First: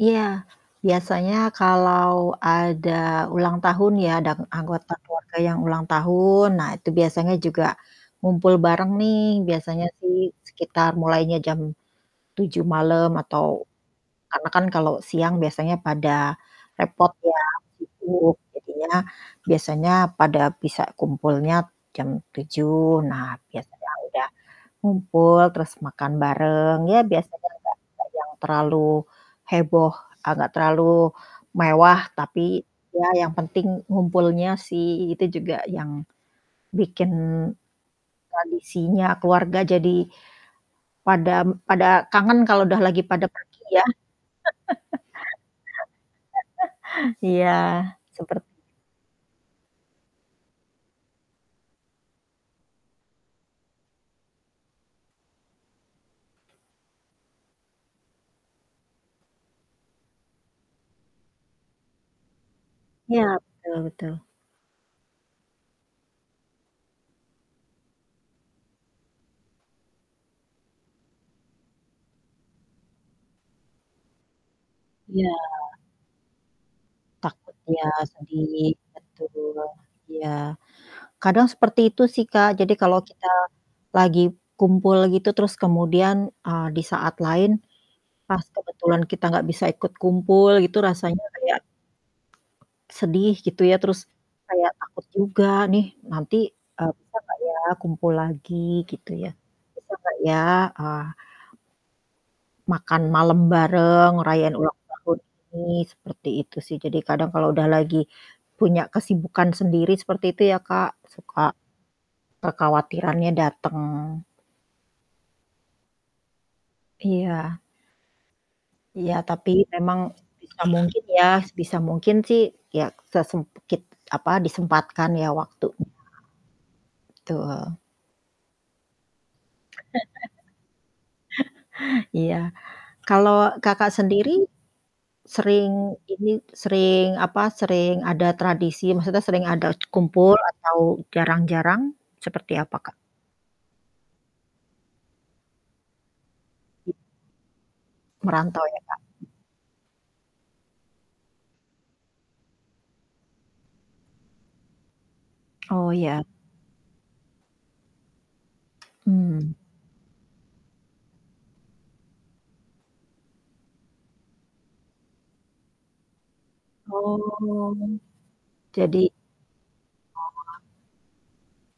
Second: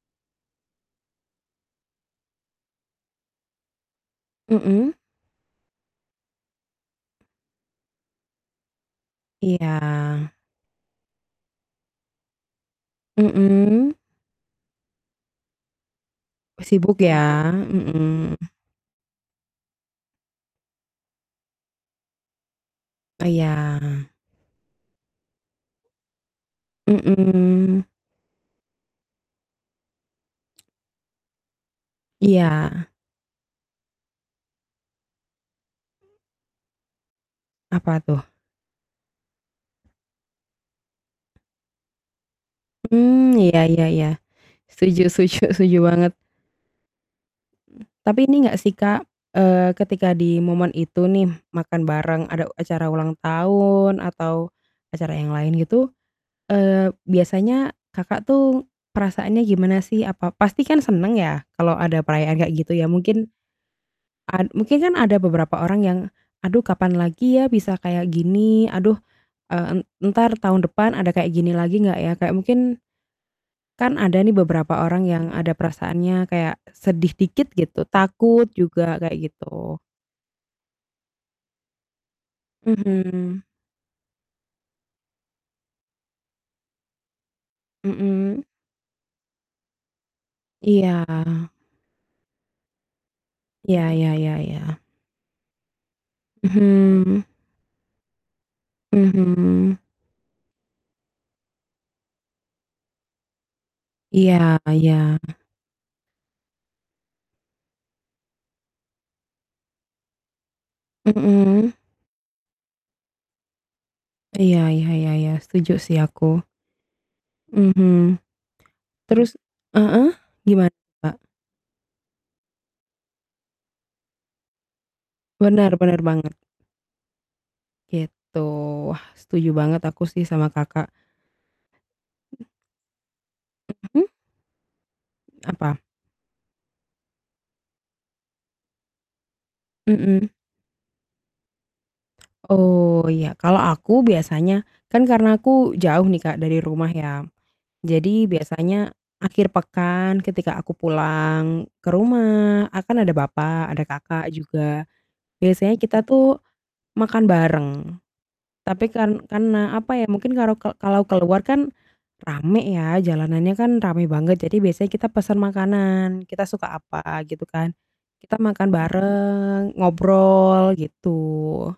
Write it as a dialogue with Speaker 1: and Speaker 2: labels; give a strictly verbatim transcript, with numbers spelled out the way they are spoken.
Speaker 1: Iya biasanya kalau ada ulang tahun ya dang
Speaker 2: Hmm.
Speaker 1: anggota keluarga yang ulang tahun, nah itu biasanya juga ngumpul bareng nih biasanya sih
Speaker 2: Iya.
Speaker 1: sekitar mulainya jam tujuh malem atau
Speaker 2: Hmm.
Speaker 1: karena kan kalau siang biasanya pada
Speaker 2: Oh sibuk
Speaker 1: repot ya,
Speaker 2: ya,
Speaker 1: sibuk,
Speaker 2: hmm.
Speaker 1: jadinya biasanya pada bisa kumpulnya jam tujuh nah
Speaker 2: Eh,
Speaker 1: biasanya
Speaker 2: ya.
Speaker 1: udah ngumpul terus makan bareng ya biasanya enggak
Speaker 2: Hmm.
Speaker 1: enggak yang terlalu heboh, a nggak terlalu mewah tapi
Speaker 2: Iya.
Speaker 1: ya yang penting ngumpulnya sih itu juga yang bikin
Speaker 2: Apa tuh?
Speaker 1: tradisinya keluarga jadi pada m pada kangen kalau udah lagi pada
Speaker 2: Mmm, iya
Speaker 1: pergi
Speaker 2: iya
Speaker 1: ya.
Speaker 2: iya. Setuju setuju setuju banget.
Speaker 1: Iya
Speaker 2: Tapi
Speaker 1: seper
Speaker 2: ini nggak sih Kak, eee, ketika di momen itu nih makan bareng ada acara ulang tahun atau acara yang lain gitu, eee, biasanya Kakak tuh perasaannya gimana sih? Apa pasti kan seneng ya kalau ada perayaan kayak gitu ya mungkin
Speaker 1: Iya, betul betul.
Speaker 2: a mungkin kan ada beberapa orang yang, "Aduh kapan lagi ya bisa kayak gini? Aduh, e en entar tahun depan ada kayak gini lagi nggak ya?" Kayak mungkin kan ada nih beberapa orang yang
Speaker 1: Iya.
Speaker 2: ada perasaannya kayak sedih dikit
Speaker 1: Takut
Speaker 2: gitu
Speaker 1: ya
Speaker 2: takut
Speaker 1: sedih.
Speaker 2: juga kayak
Speaker 1: Betul,
Speaker 2: gitu.
Speaker 1: iya kadang seperti itu sih Kak jadi kalau kita
Speaker 2: Mhm.
Speaker 1: lagi kumpul gitu terus kemudian, eee, di saat lain
Speaker 2: Hmm.
Speaker 1: pas kebetulan kita nggak bisa ikut kumpul gitu
Speaker 2: Iya.
Speaker 1: rasanya kayak sedih gitu ya
Speaker 2: Ya
Speaker 1: terus
Speaker 2: ya ya
Speaker 1: kayak
Speaker 2: ya.
Speaker 1: takut juga nih nanti, eee, bisa
Speaker 2: Mhm.
Speaker 1: nggak ya kumpul lagi gitu ya.
Speaker 2: Mhm.
Speaker 1: Bisa nggak ya, eee makan malam bareng, ngerayain
Speaker 2: Iya
Speaker 1: ulang
Speaker 2: iya.
Speaker 1: tahun ini seperti itu sih jadi kadang kalau udah lagi punya kesibukan sendiri seperti itu ya Kak suka
Speaker 2: Hmm.
Speaker 1: kekhawatirannya dateng.
Speaker 2: Iya, ya ya ya, setuju sih aku.
Speaker 1: Iya.
Speaker 2: Mmm.
Speaker 1: Iya
Speaker 2: Terus
Speaker 1: tapi memang
Speaker 2: heeh,
Speaker 1: sebisa
Speaker 2: gimana
Speaker 1: mungkin
Speaker 2: Mbak?
Speaker 1: ya, sebisa mungkin sih ya, sesemkit apa disempatkan ya waktu.
Speaker 2: Bener, bener banget.
Speaker 1: Betul.
Speaker 2: Gitu, wah, setuju banget aku sih sama Kakak.
Speaker 1: Iya. Kalau Kakak
Speaker 2: Mhm.
Speaker 1: sendiri sering
Speaker 2: Apa?
Speaker 1: ini sering apa sering ada tradisi maksudnya sering ada
Speaker 2: Hmm.
Speaker 1: kumpul atau jarang-jarang seperti apa Kak?
Speaker 2: Oh iya kalau aku biasanya kan karena aku jauh nih Kak dari rumah ya, jadi
Speaker 1: Merantau ya
Speaker 2: biasanya
Speaker 1: Kak?
Speaker 2: akhir pekan ketika aku pulang ke rumah a kan ada bapak, ada kakak juga, biasanya
Speaker 1: Oh
Speaker 2: kita
Speaker 1: ya.
Speaker 2: tuh makan bareng tapi kan
Speaker 1: Mmm.
Speaker 2: karena apa ya mungkin kalau ke kalau keluar kan rame ya, jalannya kan rame banget jadi biasanya kita pesen makanan kita suka apa gitu kan
Speaker 1: Oh,
Speaker 2: kita makan
Speaker 1: jadi
Speaker 2: bareng,
Speaker 1: Oh.
Speaker 2: ngobrol gitu.